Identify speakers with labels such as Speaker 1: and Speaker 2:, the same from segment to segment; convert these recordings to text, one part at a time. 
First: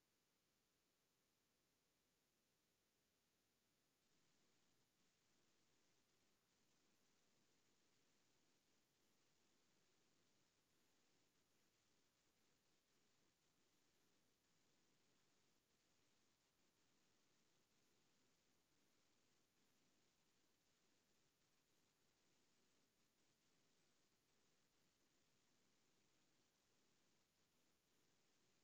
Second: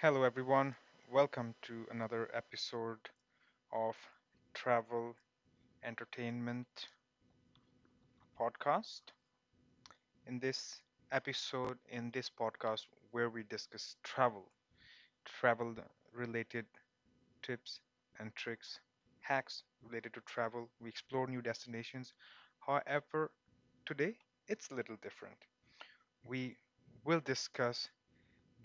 Speaker 1: Hello, everyone. Welcome to another episode of Travel Entertainment Podcast. In this episode, in this podcast, where we discuss travel related tips and tricks, hacks related to travel, we explore new destinations. However, today it's a little different. We will discuss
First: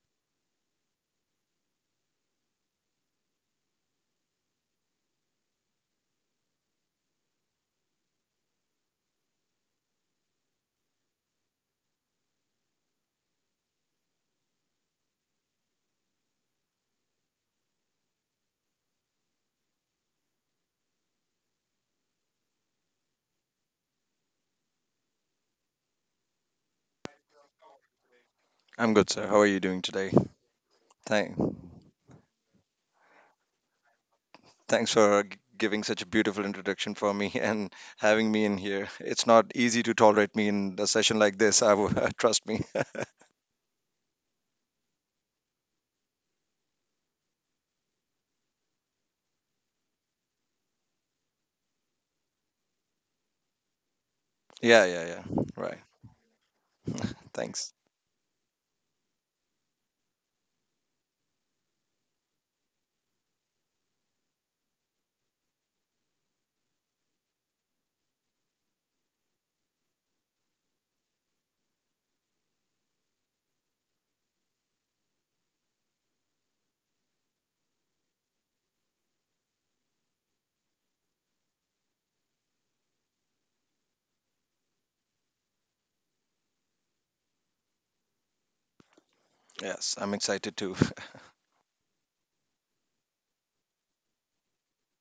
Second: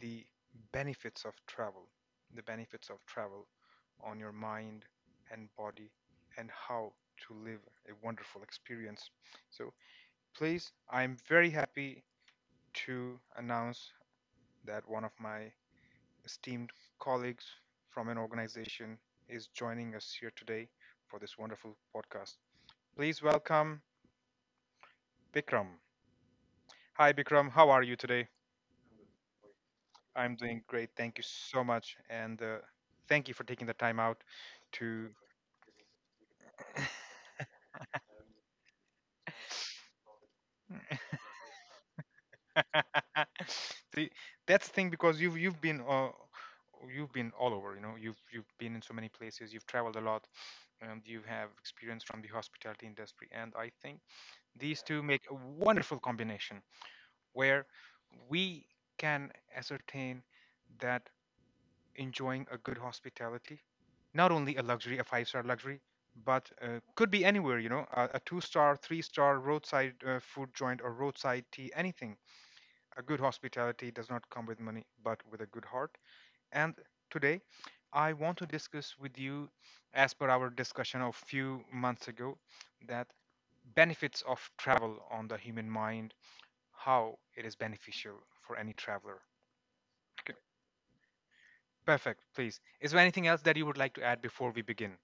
Speaker 1: the benefits of travel, the benefits of travel, on your mind and body, and how to live a wonderful experience. So, please, I'm very happy to announce that one of my esteemed colleagues from an organization is joining us here today for this wonderful podcast. Please welcome Bikram. Hi, Bikram. How are you today?
Speaker 2: I'm good, sir. How are you doing today?
Speaker 1: I'm doing great. Thank you
Speaker 2: Thank,
Speaker 1: so much. And Thank you for taking the time out
Speaker 2: Thanks
Speaker 1: to.
Speaker 2: for giving such a beautiful introduction for me and having me in here. It's not easy to tolerate me in a session like this. I will, trust me.
Speaker 1: See, that's the thing because you've been all over. You know, you've been in so many places. You've traveled a lot, and you have experience from the hospitality industry. And I think these
Speaker 2: Yeah,
Speaker 1: two
Speaker 2: yeah,
Speaker 1: make
Speaker 2: yeah.
Speaker 1: a
Speaker 2: Right.
Speaker 1: wonderful combination where
Speaker 2: Thanks.
Speaker 1: we can ascertain that enjoying a good hospitality, not only a luxury, a five-star luxury, but could be anywhere. You know, a two star, three-star roadside food joint or roadside tea, anything. A good hospitality does not come with money, but with a good heart. And today, I want to discuss with you, as per our discussion of few months ago, that benefits of travel on the human mind, how it is beneficial for any traveler.
Speaker 2: Yes, I'm
Speaker 1: Okay,
Speaker 2: excited too.
Speaker 1: perfect. Please, is there anything else that you would like to add before we begin?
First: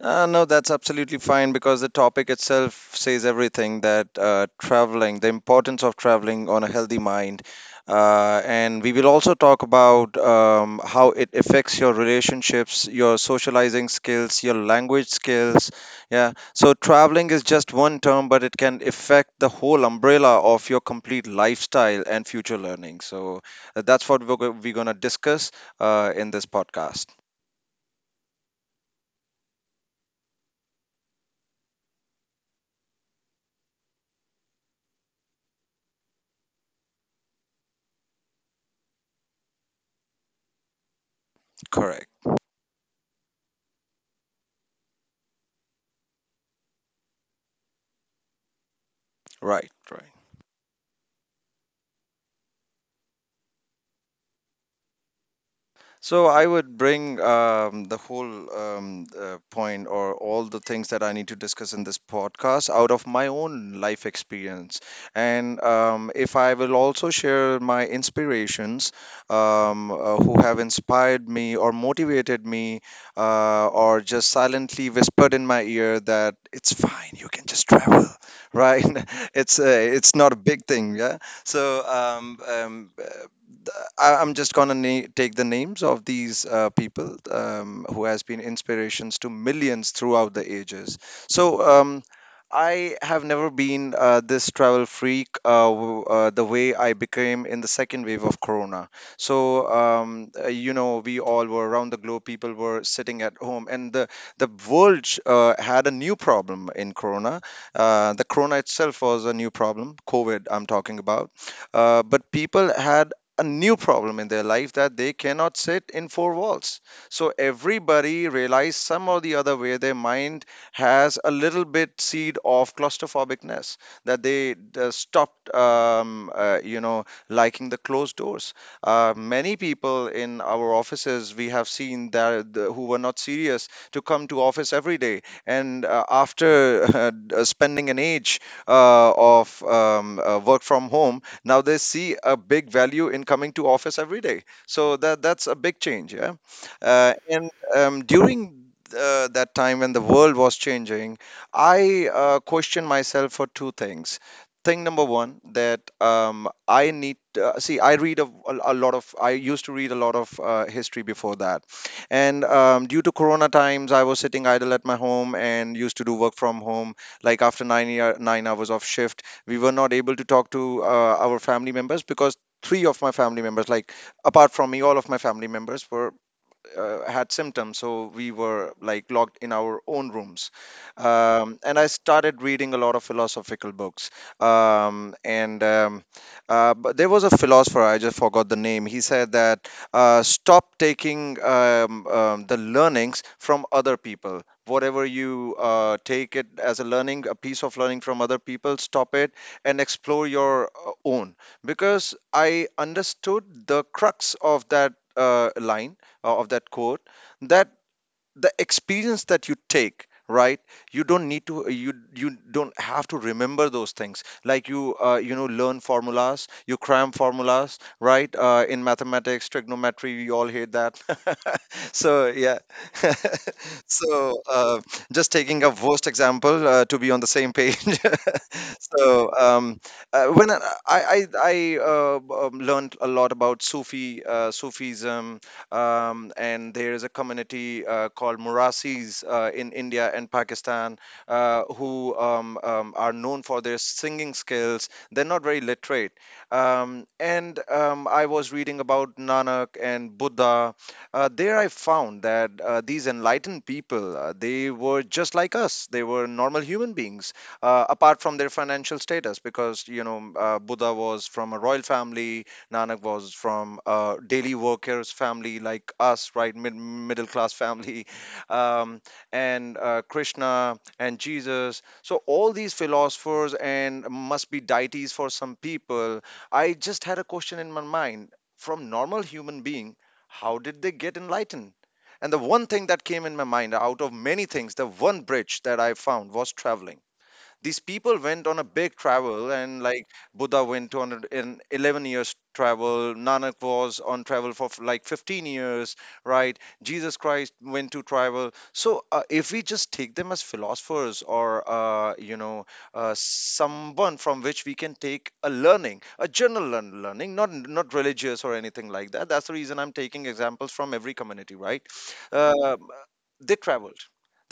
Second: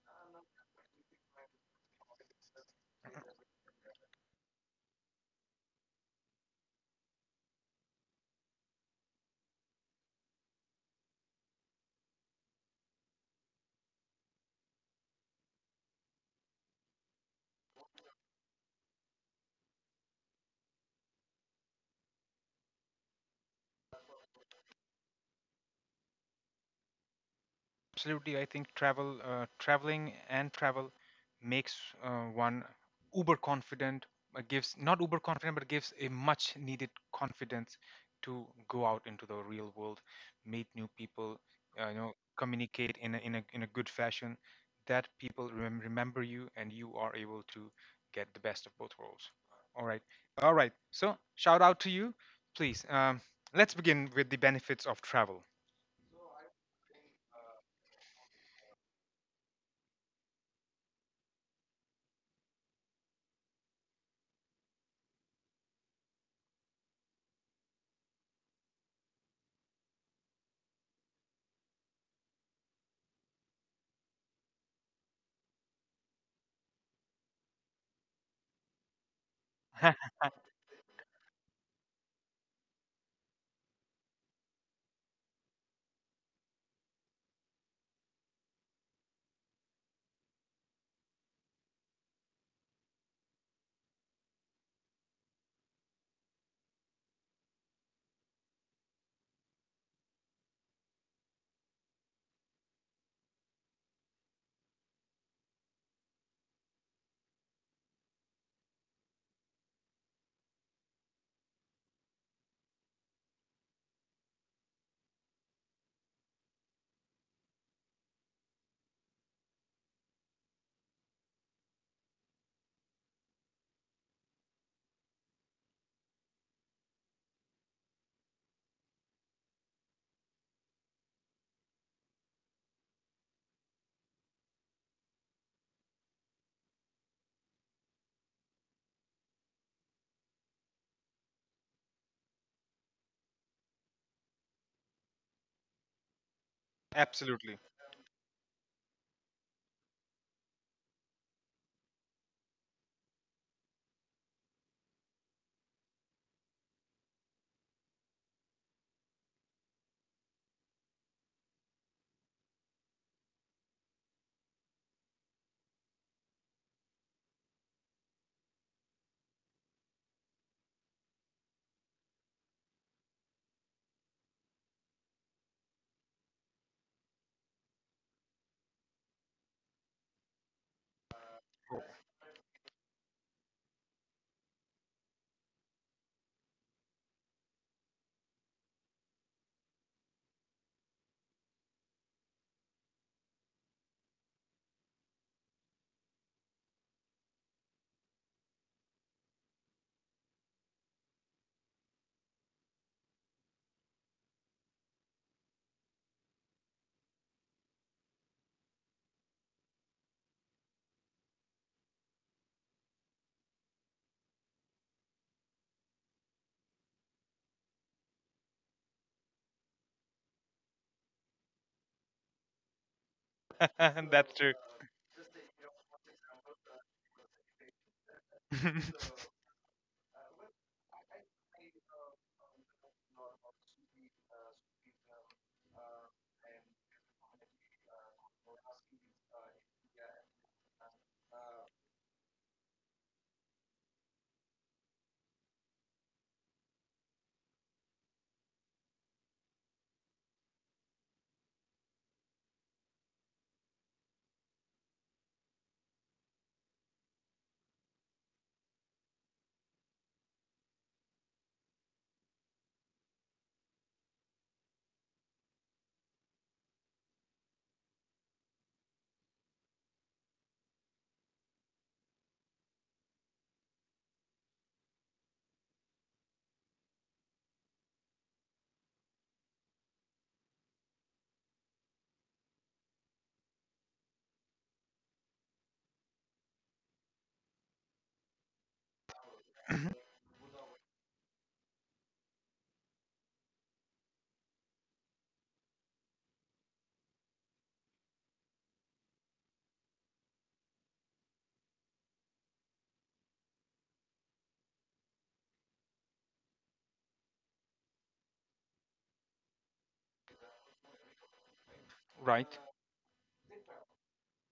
Speaker 2: No, that's absolutely fine because the topic itself says everything that traveling, the importance of traveling on a healthy mind. And we will also talk about how it affects your relationships, your socializing skills, your language skills. Yeah. So traveling is just one term, but it can affect the whole umbrella of your complete lifestyle and future learning. So that's what we're going to discuss in this podcast.
Speaker 1: Absolutely, I think travel, traveling and travel makes one uber confident. Gives not uber confident, but gives a much needed confidence to go out into the real world, meet new people, uh, you
Speaker 2: Correct.
Speaker 1: know, communicate in a good fashion. That people remember you, and you are able to get the best of both worlds.
Speaker 2: Right.
Speaker 1: All right,
Speaker 2: Right.
Speaker 1: all right. So shout out to you, please. Let's begin with the benefits of travel.
Speaker 2: So I would bring the whole point or all the things that I need to discuss in this podcast out of my own life experience, and if I will also share my inspirations who have inspired me or motivated me, or just silently whispered in my ear that it's fine, you can just travel, right? It's not a big thing, yeah. So I'm just gonna take the names of these people who has been inspirations to millions throughout the ages. So I have never been this travel freak the way I became in the second wave of Corona. So you know we all were around the globe. People were sitting at home, and the world had a new problem in Corona. The Corona itself was a new problem. COVID, I'm talking about but people had a new problem in their life that they cannot sit in four walls. So everybody realized some or the other way their mind has a little bit seed of claustrophobicness that they stopped, you know, liking the closed doors. Many people in our offices we have seen that the, who were not serious to come to office every day, and after spending an age of work from home, now they see a big value in coming to office every day, so that that's a big change, yeah. And
Speaker 1: Absolutely.
Speaker 2: During that time when the world was changing, I questioned myself for two things. Thing number one, that I need, see, I read a lot of I used to read a lot of history before that. And due to Corona times, I was sitting idle at my home and used to do work from home like after 9 year, 9 hours of shift. We were not able to talk to our family members because three of my family members, like apart from me, all of my family members were had symptoms, so we were like locked in our own rooms. And I started reading a lot of philosophical books. And But there was a philosopher, I just forgot the name. He said that, stop taking the learnings from other people. Whatever you take it as a learning, a piece of learning from other people, stop it and explore your own. Because I understood the crux of that line of that quote, that the experience that you take, right, you don't need to, you don't have to remember those things, like you you know, learn formulas, you cram formulas, right? In mathematics, trigonometry, you all hate that. So yeah.
Speaker 1: That's
Speaker 2: So
Speaker 1: true.
Speaker 2: just taking a worst example to be on the same page. So when I learned a lot about sufi sufism. And there is a community called Murasis in India and Pakistan, who are known for their singing skills. They're not very literate, and I was reading about Nanak and Buddha. There, I found that these enlightened people, they were just like us. They were normal human beings, apart from their financial status, because you know, Buddha was from a royal family, Nanak was from a daily workers family like us, right, middle class family. um, and Krishna and Jesus. So all these philosophers and must be deities for some people. I just had a question in my mind, from normal human being, how did they get enlightened? And the one thing that came in my mind out of many things, the one bridge that I found was traveling. These people went on a big travel, and like, Buddha went on an 11 years travel, Nanak was on travel for like 15 years, right? Jesus Christ went to travel. So if we just take them as philosophers, or uh, you know someone from which we can take a learning, a learning, not not religious or anything like that. That's the reason I'm taking examples from every community, right?
Speaker 1: Right?
Speaker 2: Uh, they traveled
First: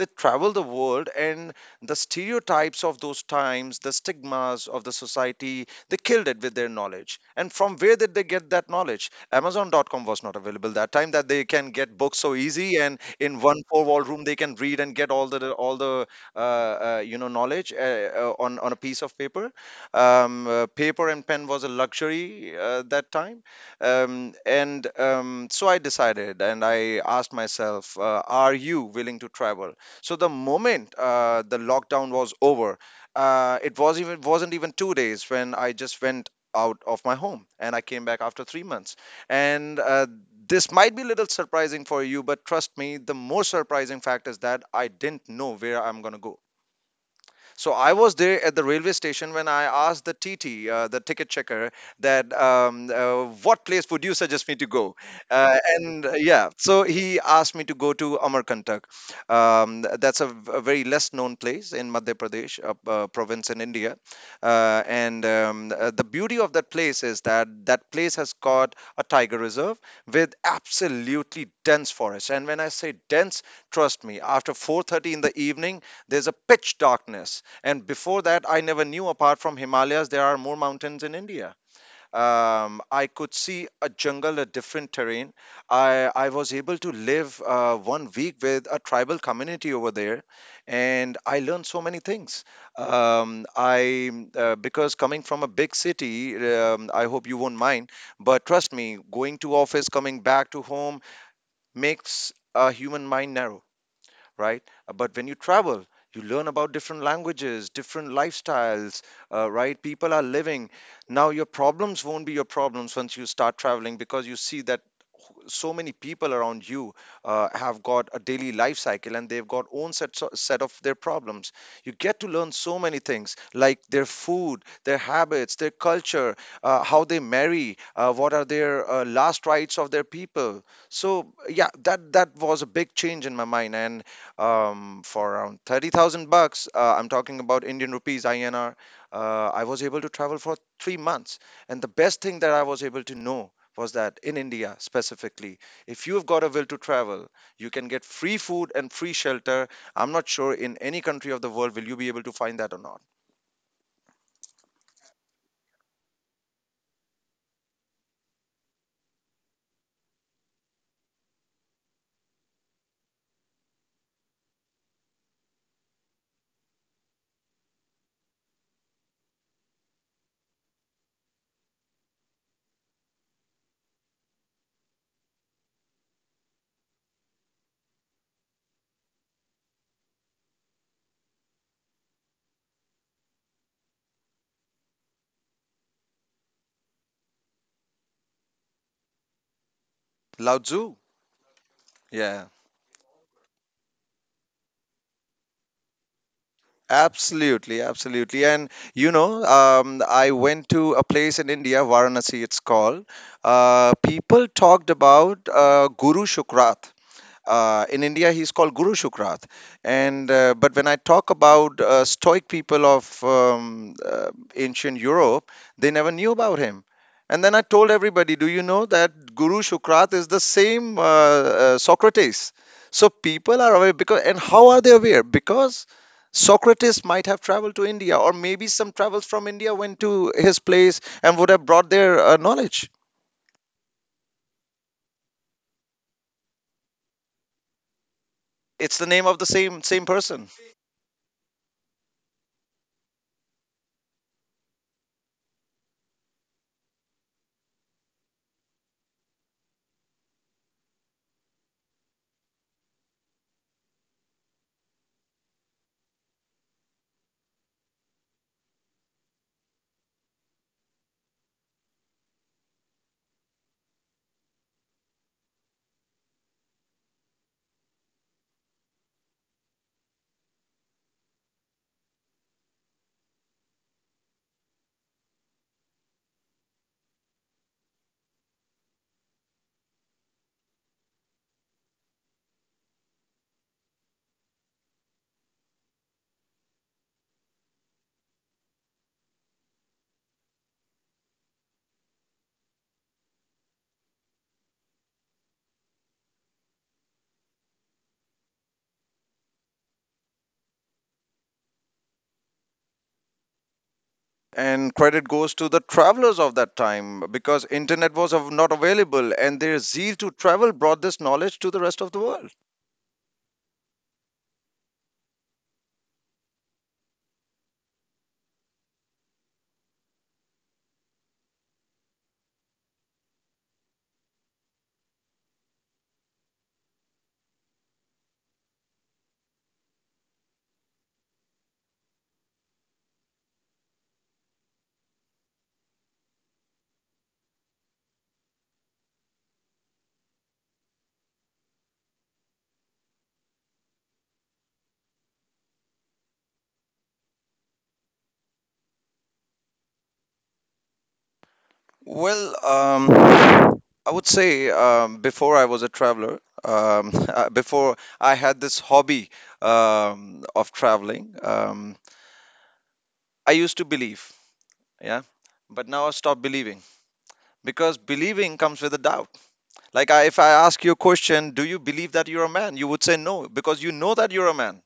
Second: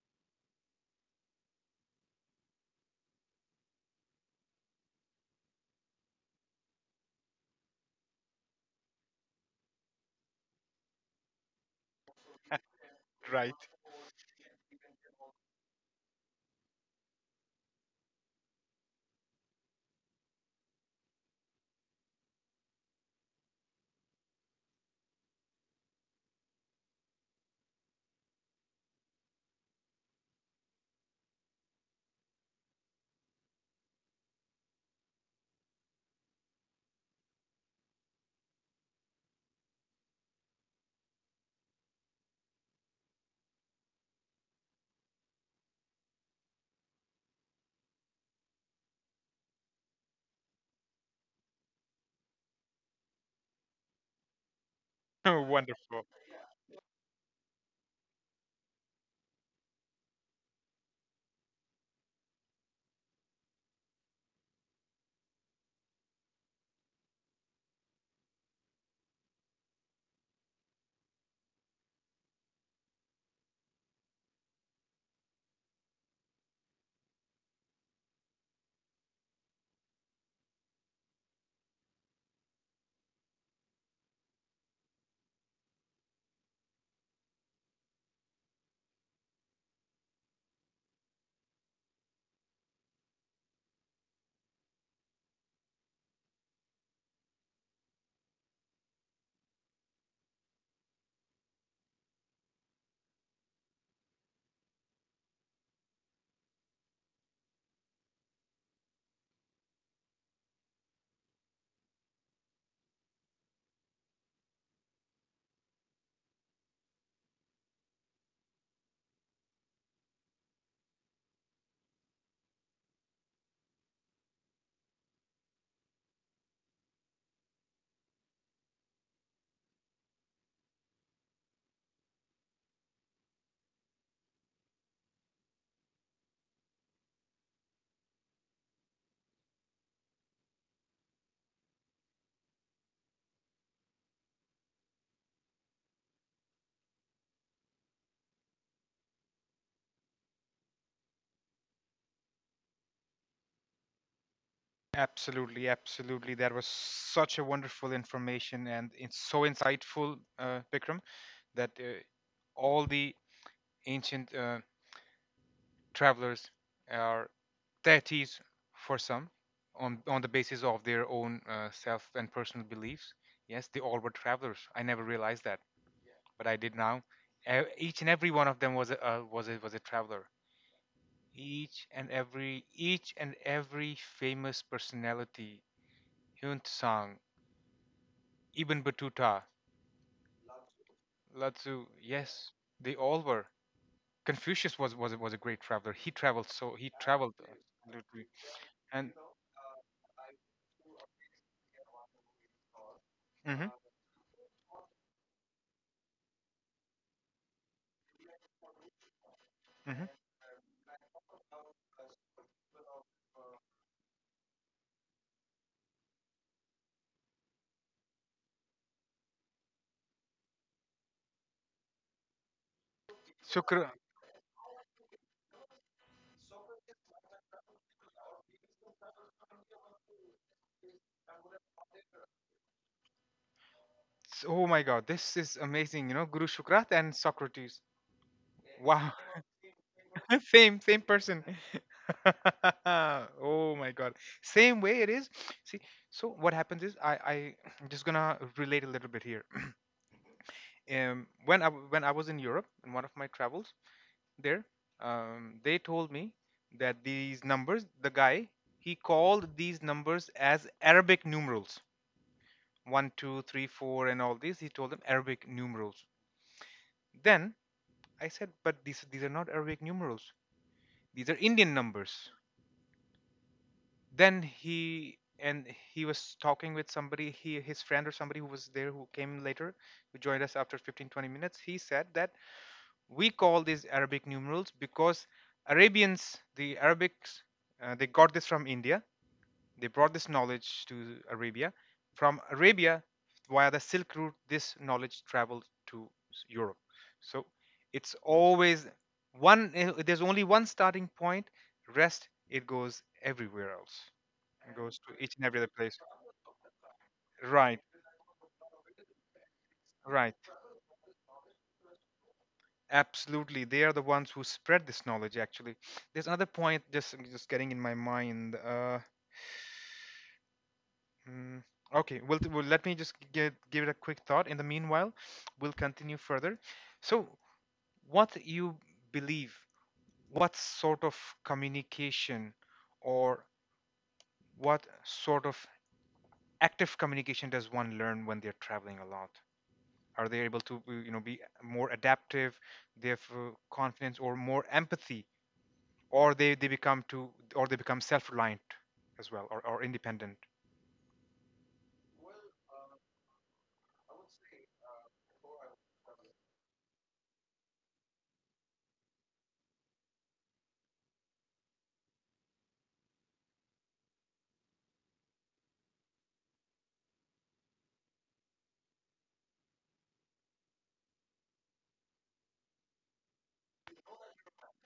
Speaker 2: they traveled the world. And the stereotypes of those times, the stigmas of the society, they killed it with their knowledge. And from where did they get that knowledge? Amazon.com was not available that time that they can get books so easy and in
Speaker 1: Right.
Speaker 2: one four wall room they can read and get all the you know, knowledge on a piece of paper. Paper and pen was a luxury that time. And So I decided and I asked myself, are you willing to travel? So the moment the lockdown was over, it was, even wasn't even 2 days when I just went out of my home, and I came back after 3 months. And This might be a little surprising for you, but trust me, the more surprising fact is that I didn't know where I'm gonna go. So I was there at the railway station when I asked the TT, the ticket checker, that what place would you suggest me to go?
Speaker 1: Wonderful.
Speaker 2: And Yeah, so he asked me to go to Amarkantak. That's a very less known place in Madhya Pradesh, a province in India. And The beauty of that place is that that place has got a tiger reserve with absolutely dense forest. And when I say dense, trust me, after 4:30 in the evening, there's a pitch darkness. And before that, I never knew apart from Himalayas, there are more mountains in India. I could see a jungle, a different terrain. I was able to live 1 week with a tribal community over there, and I learned so many things. I because coming from a big city, I hope you won't mind, but trust me, going to office, coming back to home makes a human mind narrow, right? But when you travel, you learn about different languages, different lifestyles, right? People are living. Now, your problems won't be your problems once you start traveling, because you see that so many people around you have got a daily life cycle, and they've got own set, so, set of their problems. You get to learn so many things, like their food, their habits, their culture, how they marry, what are their last rites of their people. So yeah, that was a big change in my mind. And for around 30,000 bucks, I'm talking about Indian rupees, INR. Uh, I was able to travel for 3 months. And the best thing that I was able to know was that in India specifically, if you've got a will to travel, you can get free food and free shelter. I'm not sure in any country of the world will you be able to find that or not.
Speaker 1: Absolutely, absolutely. That was such a wonderful information and it's so insightful, Vikram, that all the ancient travelers are deities for some, on the basis of their own self and personal beliefs. Yes, they all were travelers. I never realized that, but I did now. Each and every one of them was a traveler. Each and every famous personality, Yun Tsang, Ibn Battuta,
Speaker 2: Lao Tzu.
Speaker 1: Lao Tzu,
Speaker 2: Yeah.
Speaker 1: yes, they all were. Confucius was a great traveler. He traveled, so he traveled,
Speaker 2: Absolutely,
Speaker 1: absolutely.
Speaker 2: absolutely. And
Speaker 1: And
Speaker 2: you know, I went to a place in India, Varanasi, it's called.
Speaker 1: mhm,
Speaker 2: People talked about Guru Shukrat in India, he's called Guru Shukrath.
Speaker 1: mhm.
Speaker 2: And But when I talk about Stoic people of ancient Europe, they never knew about him. And then I told everybody, do you know that Guru Shukrath is the same Socrates? So people are
Speaker 1: Shukra,
Speaker 2: aware because, and how are they aware? Because Socrates might have traveled to India, or maybe some travels from India went to his place and would have brought their knowledge.
Speaker 1: oh my God, this is amazing. You know, Guru Shukrat and Socrates.
Speaker 2: It's the
Speaker 1: Wow,
Speaker 2: name of the same person.
Speaker 1: same person. Oh my God, same way it is. See, so what happens is, I am just gonna relate a little bit here. When I was in Europe in one of my travels there. They told me that these numbers, the guy, he called these numbers as Arabic numerals, 1, 2, 3, 4, and all these he told them Arabic numerals. Then I said, but these are not Arabic numerals, these are Indian numbers. Then he was talking with somebody, he his friend or somebody who was there, who came later, who joined us after 15-20 minutes. He said that we call these Arabic numerals because Arabians, the Arabics, they got this from India, they brought this knowledge to Arabia. From Arabia, via the Silk Route, this knowledge traveled to Europe. So it's always there's only one starting point, rest, it goes everywhere else. It
Speaker 2: And
Speaker 1: goes to
Speaker 2: credit
Speaker 1: each and
Speaker 2: goes
Speaker 1: every other
Speaker 2: to the
Speaker 1: place.
Speaker 2: travelers of that time because
Speaker 1: Right,
Speaker 2: internet was not available, and their zeal to
Speaker 1: right.
Speaker 2: travel brought this knowledge to the rest of the world.
Speaker 1: Absolutely. They are the ones who spread this knowledge, actually. There's another point just getting in my mind. Mm, okay, well, let me just give it a quick thought. In the meanwhile, we'll continue further. So, what you believe, what sort of communication or what sort of active communication does one learn when they're traveling a lot? Are they able to, be more adaptive, they have confidence or more empathy, or they become too, or they become self-reliant as well, or independent?
Speaker 2: well um, I would say before I was a traveler, before I had this hobby of traveling, I used to believe, yeah, but now I stopped believing, because believing comes with a doubt. Like, if I ask you a question, do you believe that you're a man? You would say no because you know that you're a man.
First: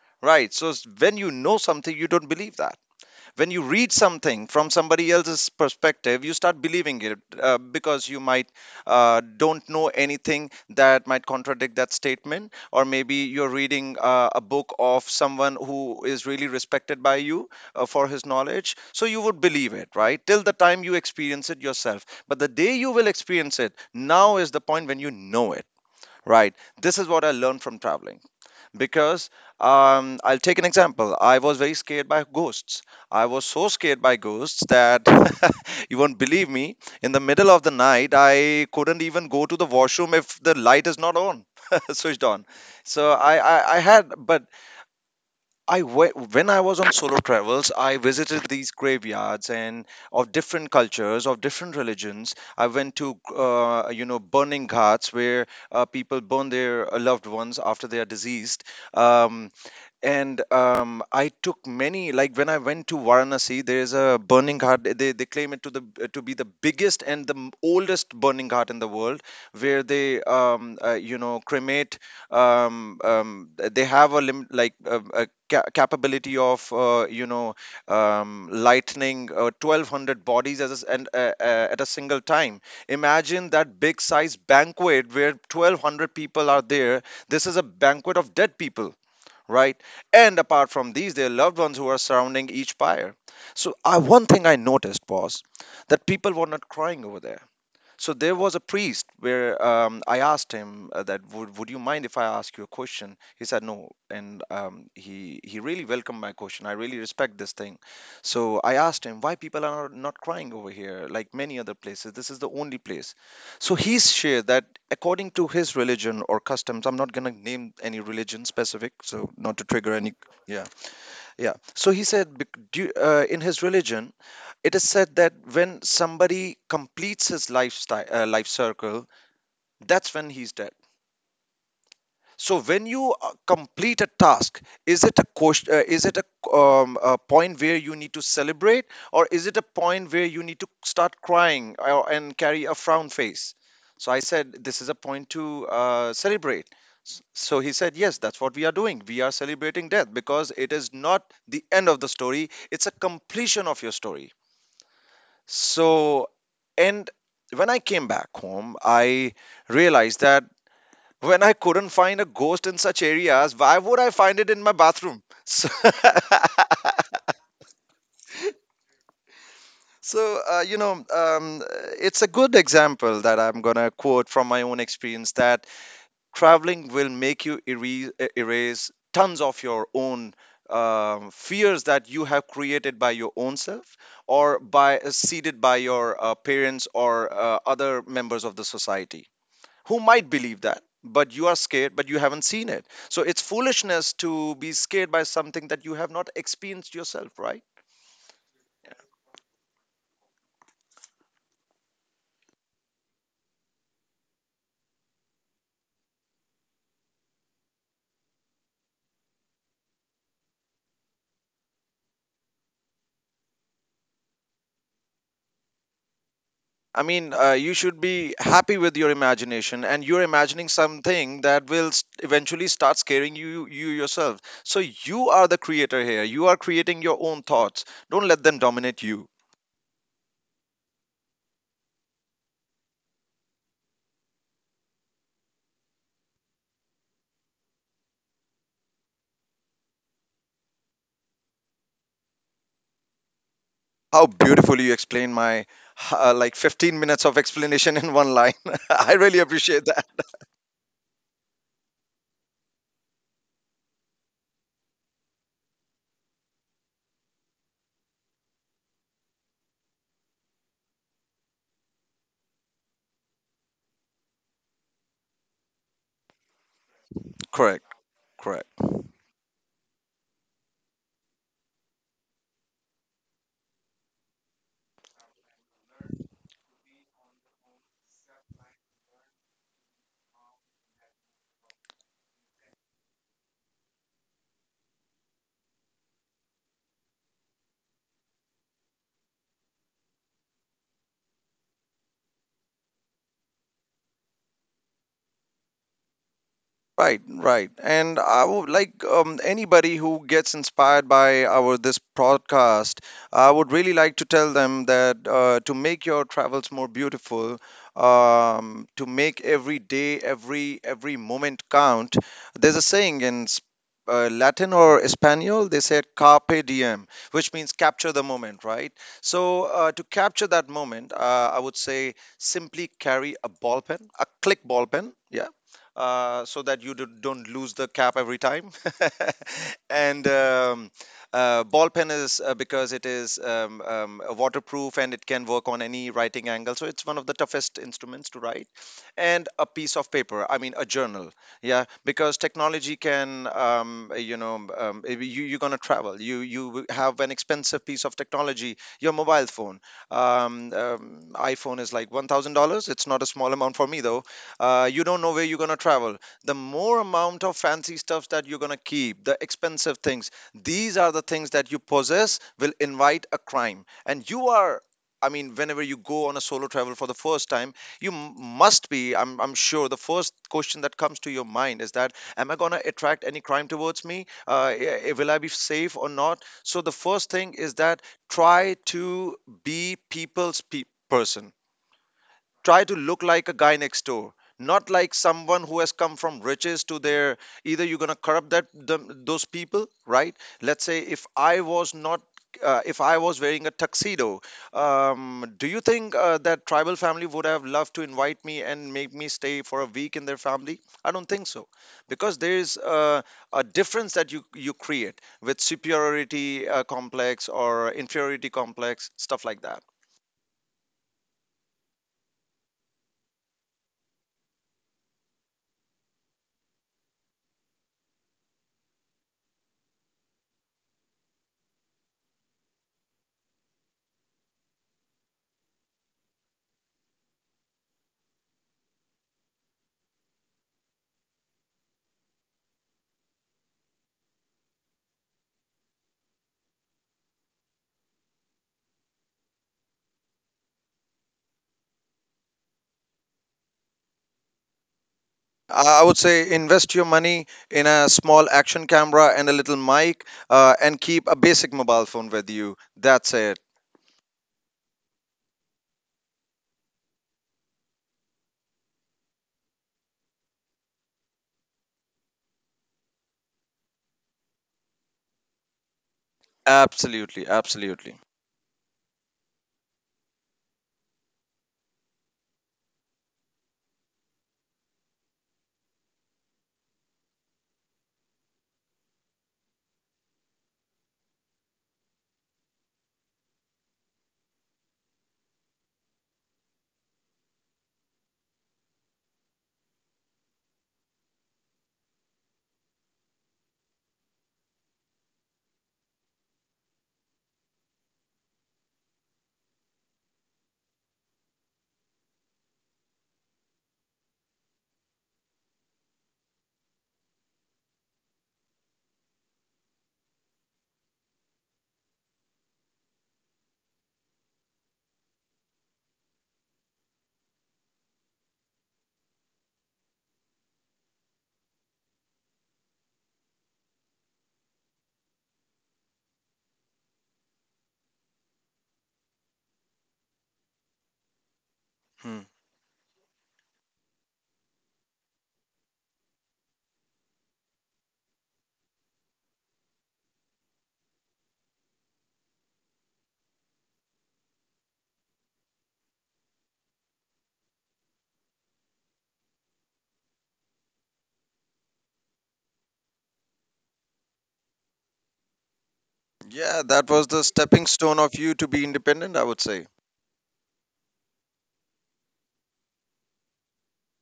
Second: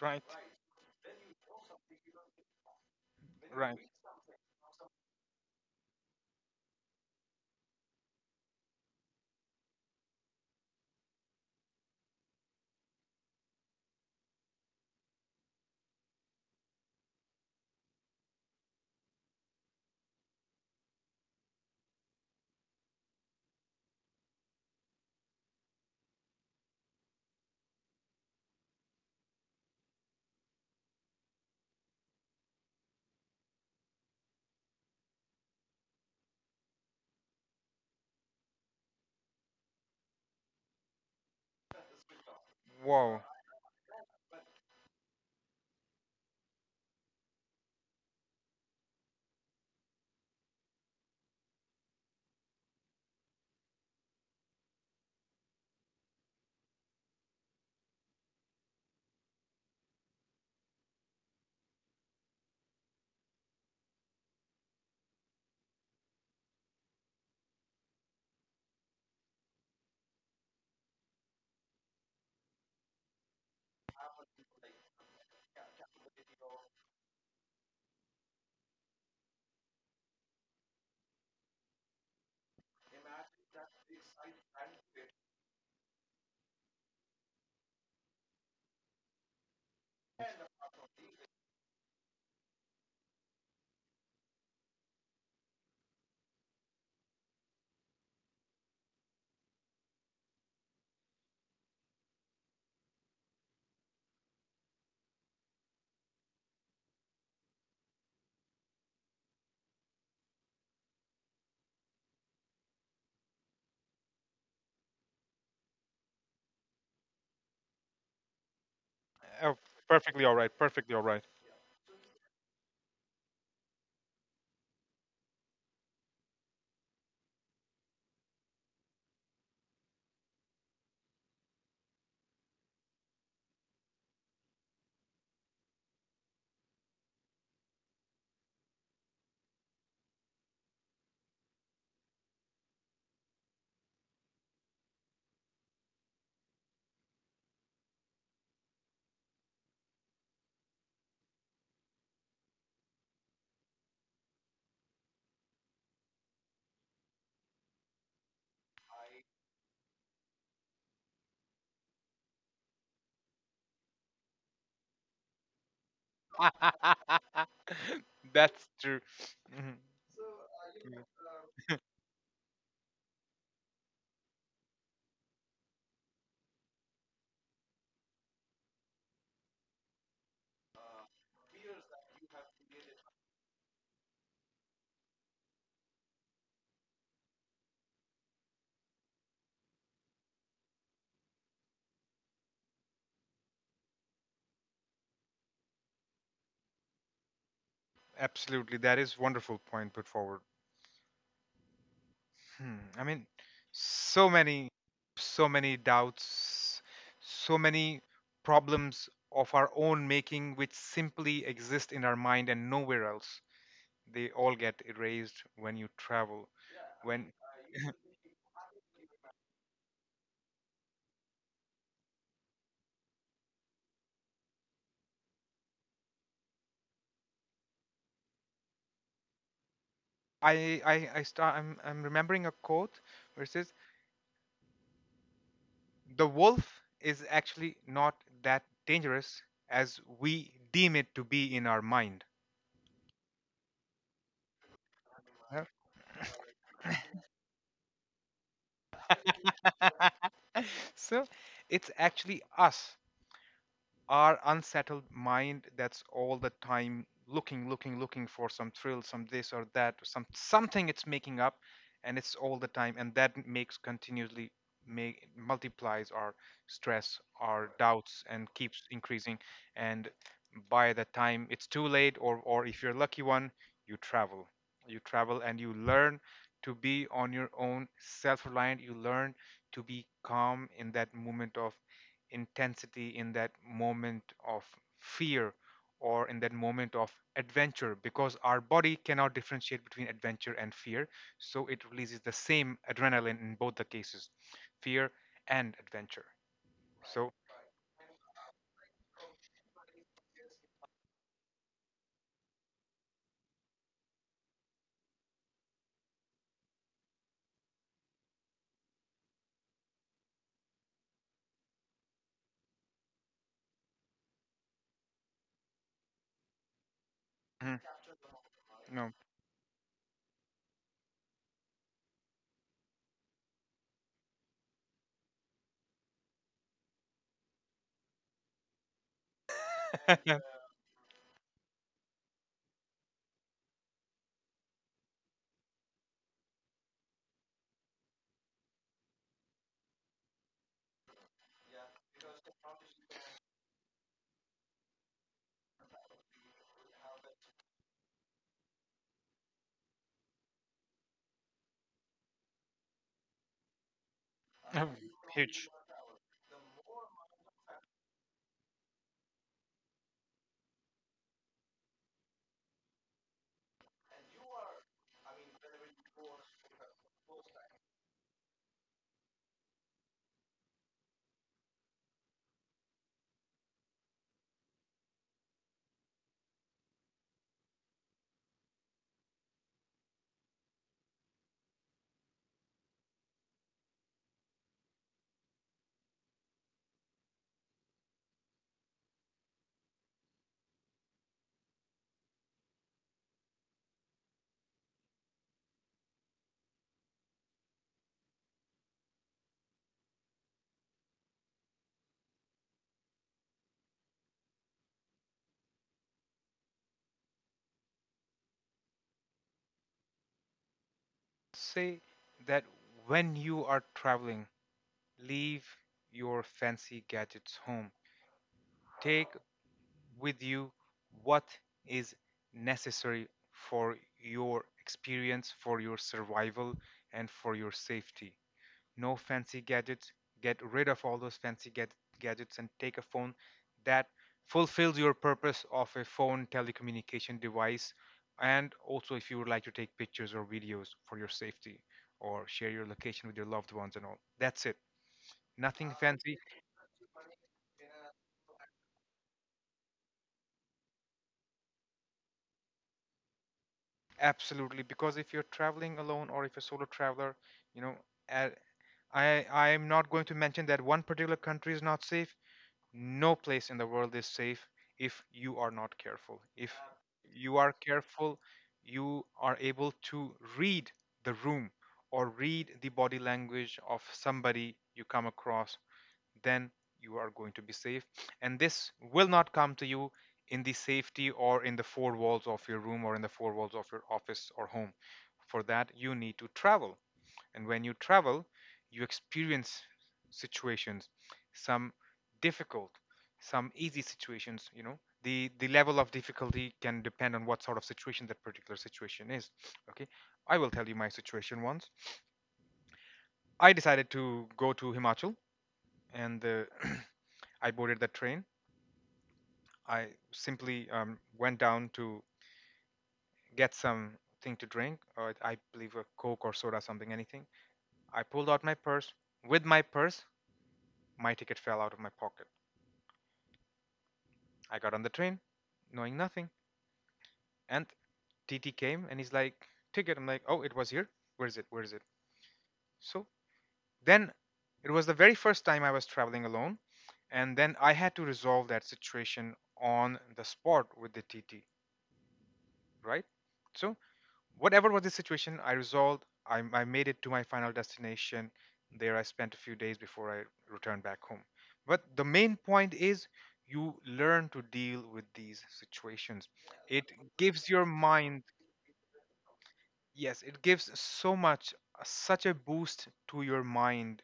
Speaker 1: Right,
Speaker 2: Right. So when you know something, you don't believe that. When you
Speaker 1: right.
Speaker 2: read something from somebody else's perspective, you start believing it, because you might don't know anything that might contradict that statement, or maybe you're reading a book of someone who is really respected by you for his knowledge. So you would believe it, right? Till the time you experience it yourself. But the day you will experience it, now is the point when you know it, right? This is what I learned from traveling, because I'll take an example. I was very scared by ghosts. I was so scared by ghosts that you won't believe me. In the middle of the night, I couldn't even go to the washroom if the light is not on, switched on. So
Speaker 1: Wow.
Speaker 2: I had, but I we- when I was on solo travels, I visited these graveyards, and of different cultures, of different religions. I went to you know, burning ghats where people burn their loved ones after they are deceased. Um, and I took many. Like, when I went to Varanasi, there is a burning ghat. They claim it to the to be the biggest and the oldest burning ghat in the world, where they you know, cremate they have a like a capability of you know, lightning 1200 bodies as a s and at a single time. Imagine that big size banquet where 1200 people are there. This is a banquet of dead people, right? And apart from these, their loved ones who are surrounding each pyre. So one thing I noticed was that people were not crying over there. So there was a priest where I asked him that would you mind if I ask you a question? He said no, and he really welcomed my question. I really respect this thing. So I asked him, why people are not crying over here like many other places? This is the only place. So he shared that according to his religion or customs, I'm not gonna name any religion specific, so
Speaker 1: Oh,
Speaker 2: not to trigger any.
Speaker 1: perfectly all right.
Speaker 2: Yeah,
Speaker 1: Perfectly all right.
Speaker 2: yeah. So he said in his religion, it is said that when somebody completes his lifestyle, life circle, that's when he's dead. So when you complete a task, is it a question, is it a point where you need to celebrate, or is it a point where you need to start crying and carry a frown face? So I said, this is a point to celebrate. So he said, yes, that's what we are doing. We are celebrating death, because it is not the end of the story; it's a completion of your story. So, and when I came back home, I realized that when I couldn't find a ghost in such areas, why would I find it in my bathroom? So,
Speaker 1: That's true. Mhm.
Speaker 2: so you
Speaker 1: Yeah,
Speaker 2: know, it's a good example that I'm gonna quote from my own experience, that traveling will make you erase, erase tons of your own fears that you have created by your own self, or by seeded by your parents or other members of the society, who might believe that. But you are scared, but you haven't seen it, so it's foolishness to be scared by something that you have not experienced yourself, right?
Speaker 1: absolutely. That is wonderful point put forward. Hmm. I mean, so many, so many doubts, so many problems of our own making, which simply exist in our mind and nowhere else. They all get erased when you travel.
Speaker 2: I
Speaker 1: When
Speaker 2: mean, you should be happy with your imagination, and you're imagining something that will eventually start scaring you yourself. So you are the creator here. You are creating your own thoughts. Don't let them dominate you.
Speaker 1: I start, I'm remembering a quote where it says, the wolf is actually not that dangerous as we deem it to be in our mind.
Speaker 2: How beautifully you explain
Speaker 1: Huh?
Speaker 2: my like 15 minutes of explanation in one line. I really appreciate that.
Speaker 1: So it's actually us, our unsettled mind that's all the time looking for some thrill, some this or that, some something it's making up, and it's all the time, and that makes continuously, make, multiplies our stress, our
Speaker 2: Correct.
Speaker 1: doubts, and
Speaker 2: Correct.
Speaker 1: keeps increasing. And by the time it's too late, or if you're lucky one, you travel you travel and you learn to be on your own, self-reliant. You learn to be calm in that moment of intensity, in that moment of fear, or in that moment of adventure, because our body cannot differentiate between adventure and fear, so it releases the same adrenaline in both the cases, fear and adventure.
Speaker 2: Right,
Speaker 1: So
Speaker 2: right. And I would like anybody who gets inspired by our this broadcast, I would really like to tell them that to make your travels more beautiful, to make every day, every moment count. There's a saying in Latin or Espanol, they said carpe diem, which means
Speaker 1: mhm,
Speaker 2: capture the moment, right?
Speaker 1: no.
Speaker 2: So to capture that moment, I would say simply carry a ball pen, a click ball pen. Yeah, so that you don't lose the cap every time. and ball pen is because it is waterproof, and it can work on any writing angle. So it's one of the toughest instruments to write. And a piece of paper, I mean, a journal. Yeah, because technology can, you know, if you're going to travel. You have an expensive piece of technology, your mobile phone. iPhone is like $1,000. It's not a small amount for me, though
Speaker 1: Um,
Speaker 2: you don't know where you're
Speaker 1: Huge.
Speaker 2: going to travel. The more amount of fancy stuff that you're going to keep, the expensive things, these are the things that you possess, will invite a crime, and you are, I mean, whenever you go on a solo travel for the first time, you must be, I'm sure, the first question that comes to your mind is that, am I going to attract any crime towards me? Will I be safe or not? So the first thing is that try to be person, try to look like a guy next door, not like someone who has come from riches to their, either you're going to corrupt that them, those people, right? Let's say if I was not, if I was wearing a tuxedo, do you think that tribal family would have loved to invite me and make me stay for a week in their family? I don't think so. Because there is a difference that you create with superiority complex or inferiority complex, stuff like that.
Speaker 1: Say that when you are traveling, leave your fancy gadgets home. Take with you what is necessary for your experience, for your survival, and for your safety. No fancy gadgets. Get rid of all those fancy gadgets and take a phone that fulfills your purpose of a phone, telecommunication device. And also, if you would like to take pictures or videos for your safety or share your location with your loved ones and all, that's it. Nothing
Speaker 2: I would
Speaker 1: fancy.
Speaker 2: say invest your money in a small action camera and a little mic, and keep a basic mobile phone with you. That's it.
Speaker 1: Absolutely, because if you're traveling alone, or if you're solo traveler, you know, uh, I am not going to mention that one particular country is not safe. No place in the world is safe if you are not careful. If
Speaker 2: Absolutely,
Speaker 1: you are
Speaker 2: absolutely.
Speaker 1: careful, you are able to read the room or read the body language of somebody you come across, then you are going to be safe. And this will not come to you in the safety or in the four walls of your room, or in the four walls of your office or home. For that, you need to travel. And when you travel, you experience situations, some difficult, some easy situations, you know. The level of difficulty can depend on what sort of situation that particular situation is. Okay, I will tell you my situation once. I decided to go to Himachal, and I boarded the train. I simply went down to get something to drink, or I believe a Coke or soda, something, anything. I pulled out my purse. With my purse, my ticket fell out of my pocket. I got on the train, knowing nothing. And TT came and he's like, ticket. I'm like, oh, it was here. Where is it? Where is it?
Speaker 2: Hmm.
Speaker 1: So then, it was the very first time I was traveling alone. And then I had to resolve that situation on the spot with the TT, right? So, whatever was the situation, I resolved. I made it to my final destination. There, I spent a few days before I returned back home. But the main point is, you learn to deal with these situations.
Speaker 2: Yeah,
Speaker 1: It
Speaker 2: that was the
Speaker 1: gives your
Speaker 2: stepping stone of
Speaker 1: mind,
Speaker 2: you to be independent, I would say.
Speaker 1: yes, it gives so much, such a boost to your mind,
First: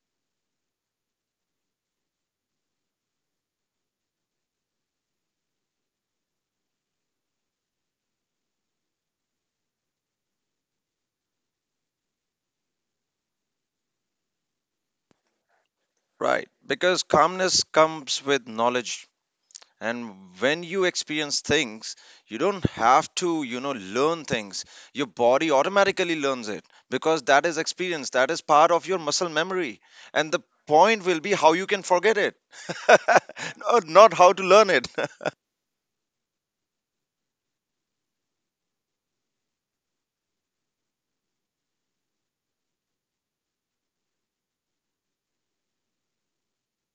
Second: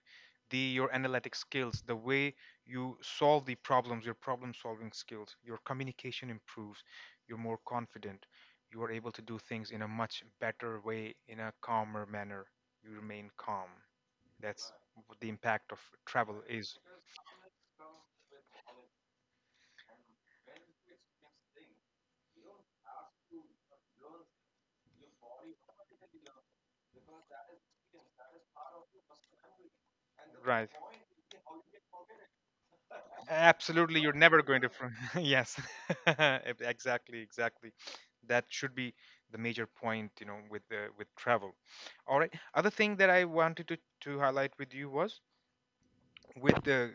Speaker 1: the, your analytic skills, the way you solve the problems, your problem-solving skills, your communication improves, you're more confident, you are able to do things in a much better way, in a calmer manner. You remain calm. That's what the impact of travel
Speaker 2: Right.
Speaker 1: is.
Speaker 2: Because calmness comes with knowledge, and when you experience things, you don't have to, you know, learn things. Your body automatically learns it, because that is experience, that is part of your muscle memory. And the
Speaker 1: Right.
Speaker 2: point will be how you can forget it, no,
Speaker 1: Absolutely,
Speaker 2: not
Speaker 1: you're
Speaker 2: how to
Speaker 1: never going
Speaker 2: learn
Speaker 1: to.
Speaker 2: it.
Speaker 1: Yes, exactly, exactly. That should be the major point, you know, with travel. All right. Other thing that I wanted to highlight with you was, with the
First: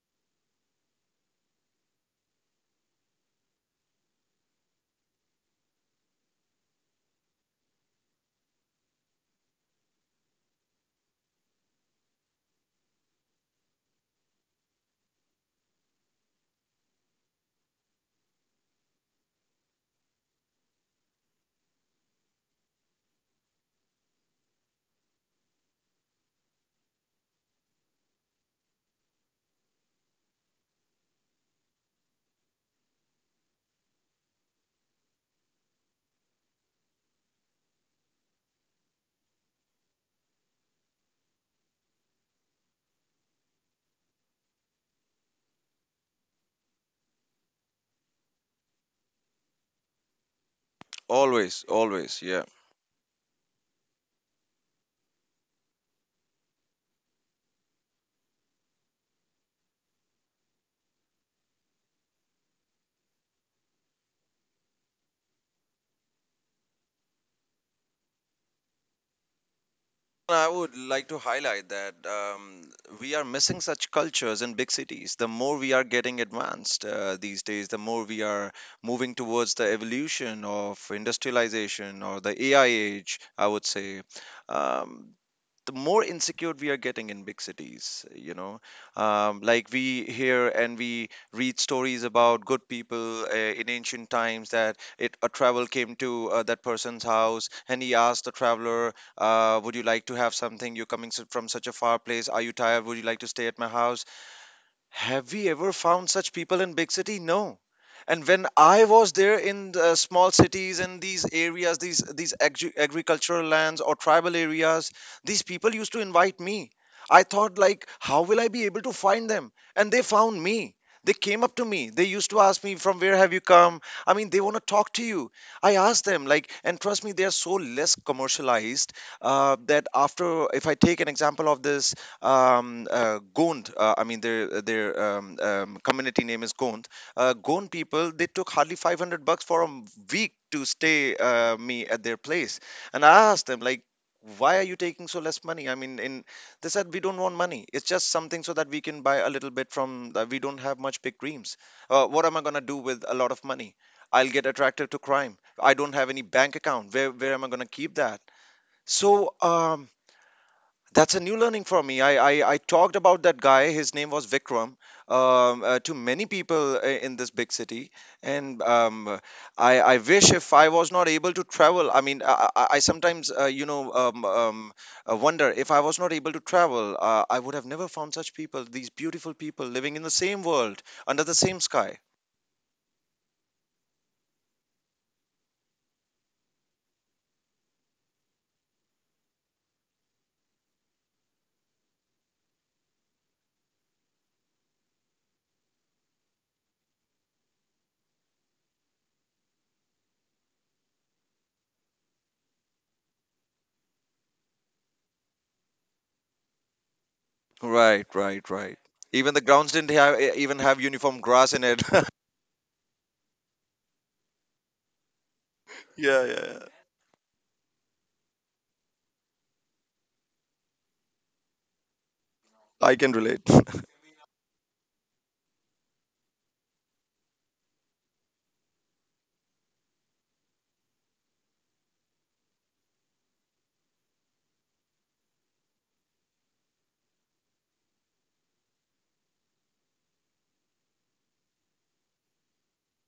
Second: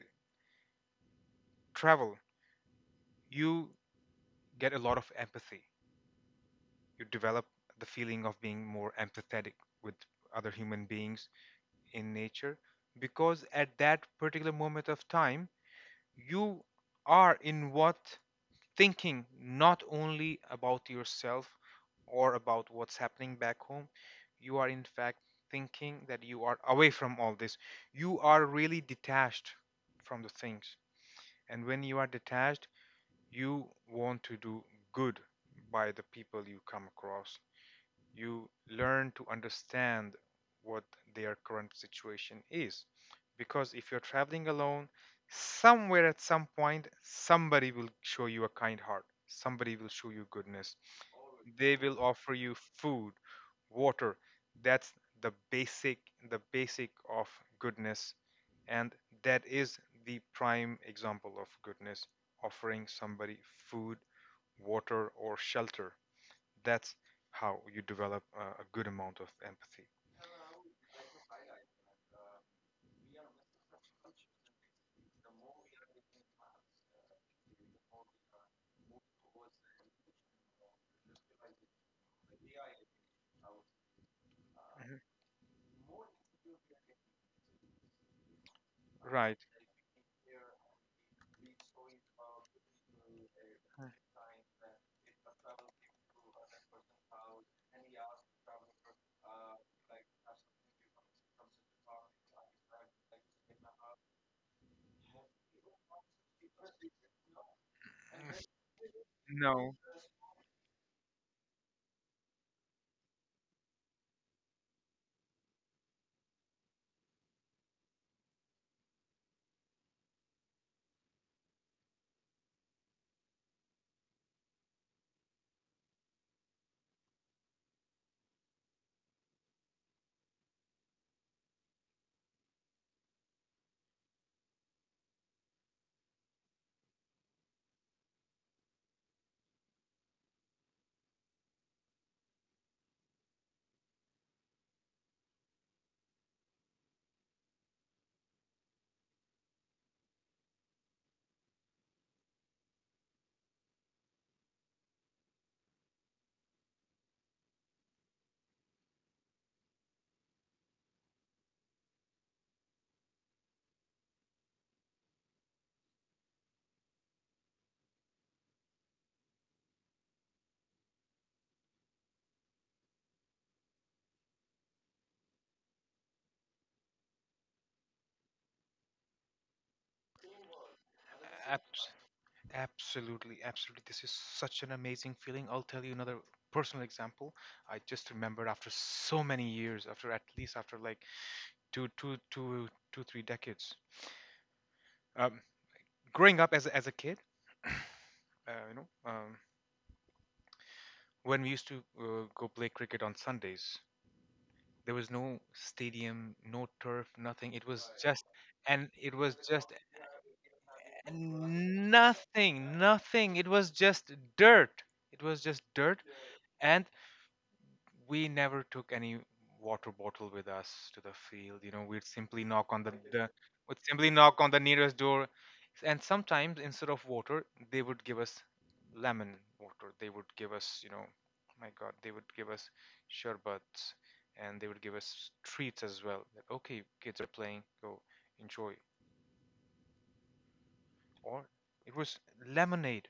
Speaker 1: travel, you get a lot of empathy. You develop the feeling of being more empathetic with other human beings in nature, because at that particular moment of time, you are in what, thinking not only about yourself or about what's happening back home, you are in fact thinking that you are away from all this, you are really detached from the things, and when you are detached, you want to do good by the people you come across. You learn to understand what their current situation is. Because if you're traveling alone, somewhere at some point, somebody will show you a kind heart, somebody will show you goodness,
Speaker 2: Always,
Speaker 1: they will
Speaker 2: always,
Speaker 1: offer
Speaker 2: yeah.
Speaker 1: you food, water. That's the basic, the basic of goodness, and that is the prime example of goodness, offering somebody food, water, or shelter. That's how you develop a good amount of empathy.
Speaker 2: I would like to highlight that we are missing such cultures in big cities. The more we are getting advanced these days, the more we are moving towards the evolution of industrialization, or the AI age, I would say.
Speaker 1: Mhm.
Speaker 2: Um, the more insecure we are getting in big cities, you know,
Speaker 1: Right.
Speaker 2: like we hear and we read stories about good people in ancient times, that it a travel came to that person's house, and he asked the traveler, would you like to have something? You're coming from such a far place, are you tired? Would you like to stay at my house? Have we ever found such people in big city? No. And when I was there in
Speaker 1: No.
Speaker 2: the small cities and these areas, these agri- agricultural lands or tribal areas, these people used to invite me. I thought like, how will I be able to find them? And they found me. They came up to me. They used to ask me, from where have you come? I mean, they want to talk to you. I asked them, like, and trust me, they are so less commercialized, that after, if I take an example of this Gond. I mean, their community name is Gond. Gond people, they took hardly 500 bucks for a week to stay me at their place, and I asked them, like, why are you taking so less money? I mean, in they said, we don't want money. It's just something so that we can buy a little bit from. The, we don't have much big dreams. What am I gonna do with a lot of money? I'll get attracted to crime. I don't have any bank account. Where am I gonna keep that? So that's a new learning for me. I talked about that guy. His name was Vikram. To many people in this big city, and I wish if I was not able to travel. I mean, I sometimes you know wonder if I was not able to travel, I would have never found such people. These beautiful people living in the same world under the same
Speaker 1: Abs-
Speaker 2: sky.
Speaker 1: absolutely, absolutely. This is such an amazing feeling. I'll tell you another personal example. I just remembered after so many years, after at least after like two, two, two, two, three decades. Um, Growing up as as a kid, uh, you know, um, when we used to go play cricket on Sundays, there was no stadium, no turf, nothing. It was
Speaker 2: Right,
Speaker 1: just,
Speaker 2: right, right.
Speaker 1: and it
Speaker 2: Even
Speaker 1: was
Speaker 2: the
Speaker 1: just
Speaker 2: grounds didn't have even have uniform grass in it.
Speaker 1: nothing, nothing. It was just dirt. It was just dirt,
Speaker 2: Yeah, yeah, yeah.
Speaker 1: and we never took any water bottle with us to the field. You know, we'd simply knock on the,
Speaker 2: I can
Speaker 1: the
Speaker 2: relate.
Speaker 1: would simply knock on the nearest door, and sometimes instead of water, they would give us lemon water. They would give us, you know, my God, they would give us sherbets, and they would give us treats as well. Like, okay, kids are playing, go enjoy. Or it was lemonade,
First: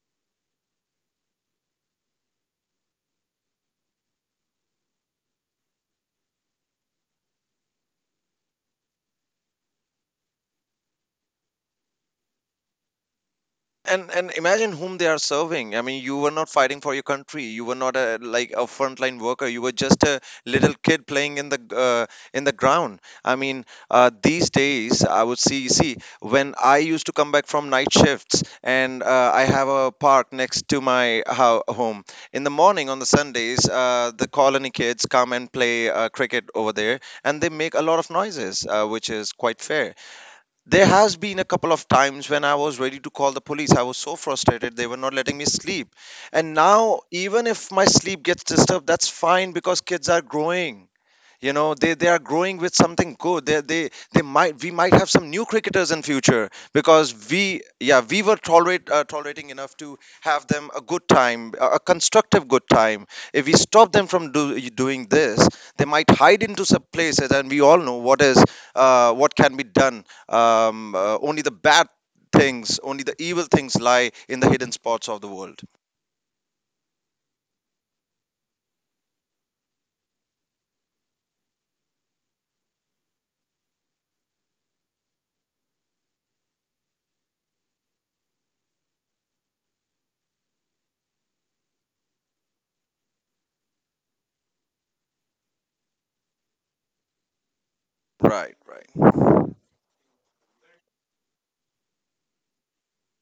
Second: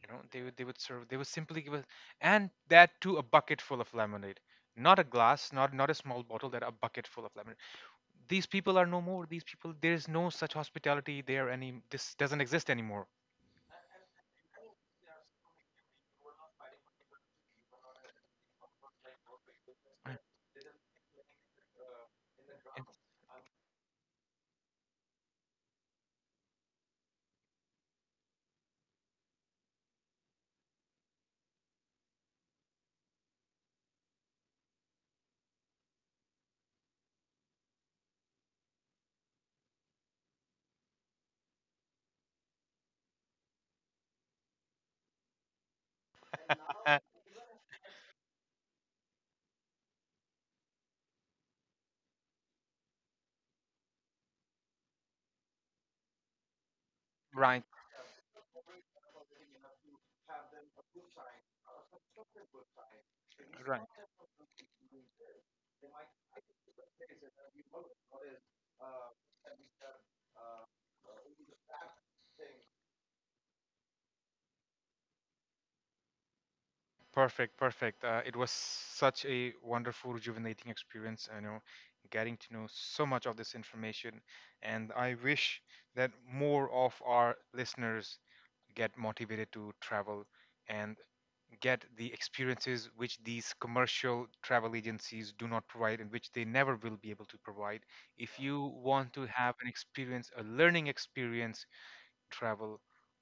Speaker 1: you know, they would, they would serve, they would simply give us, and that too a bucket full of lemonade, not a glass, not, not a small bottle, that a bucket full of lemonade. These people are no more, these people, there is no such hospitality there, any, this doesn't exist anymore.
Speaker 2: And imagine whom they are serving. I mean, you were not fighting for your country. You were not a like a frontline worker, you were just a little kid playing in the in the ground. I mean, these days I would see when I used to come back from night shifts, and I have a park next to my home. In the morning on the sundays, the colony kids come and play cricket over there, and they make a lot of noises, which is quite fair. There has been a couple of times when I was ready to call the police. I was so frustrated. They were not letting me sleep. And
Speaker 1: Uh,
Speaker 2: now, even if my sleep gets disturbed, that's fine, because kids are growing, you know, they are growing with something good. They might, we might have some new cricketers in future, because we,
Speaker 1: right.
Speaker 2: yeah, we were tolerate, tolerating enough to have them a good time, a constructive good time. If we
Speaker 1: Right.
Speaker 2: stop them from doing this, they might hide into some places, and we all know what is what can be done. um, Only the bad things, only the evil things lie in the hidden spots of the world.
Speaker 1: Perfect, perfect. It was such a wonderful, rejuvenating experience. I know, getting to know so much of this information, and I wish that more of our listeners get motivated to travel and get the experiences which these commercial travel agencies do not provide and which they never will be able to provide. If
Speaker 2: Right,
Speaker 1: you
Speaker 2: right.
Speaker 1: want to have an experience, a learning experience, travel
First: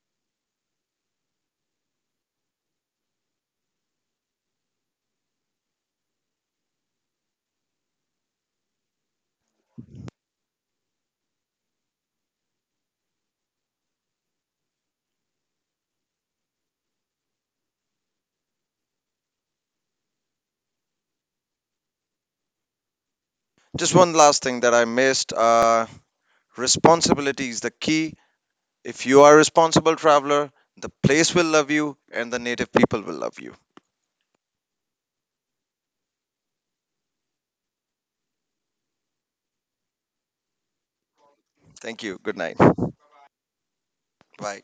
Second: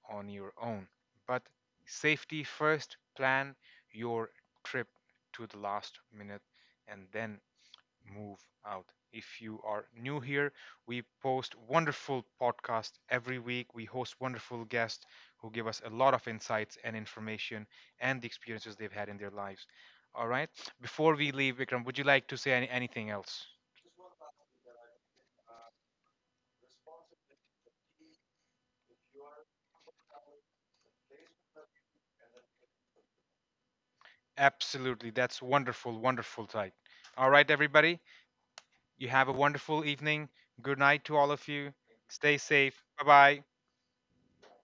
Speaker 1: on your own. But safety first, plan your trip to the last minute and then move out. If you are new here, we post wonderful podcasts every week. We host wonderful guests who give us a lot of insights and information and the experiences they've had in their lives. All right. Before we leave, Vikram, would you like to say any, anything else?
Speaker 2: Just one last thing that I missed, responsibility is the key. If you are a responsible traveler, the place will love you and the native people will love you.
Speaker 1: Absolutely. That's wonderful, wonderful type. All right, everybody. You have a wonderful evening. Good night to all of you.
Speaker 2: Thank you. Good
Speaker 1: Stay
Speaker 2: night.
Speaker 1: safe. Bye bye.
Speaker 2: Bye.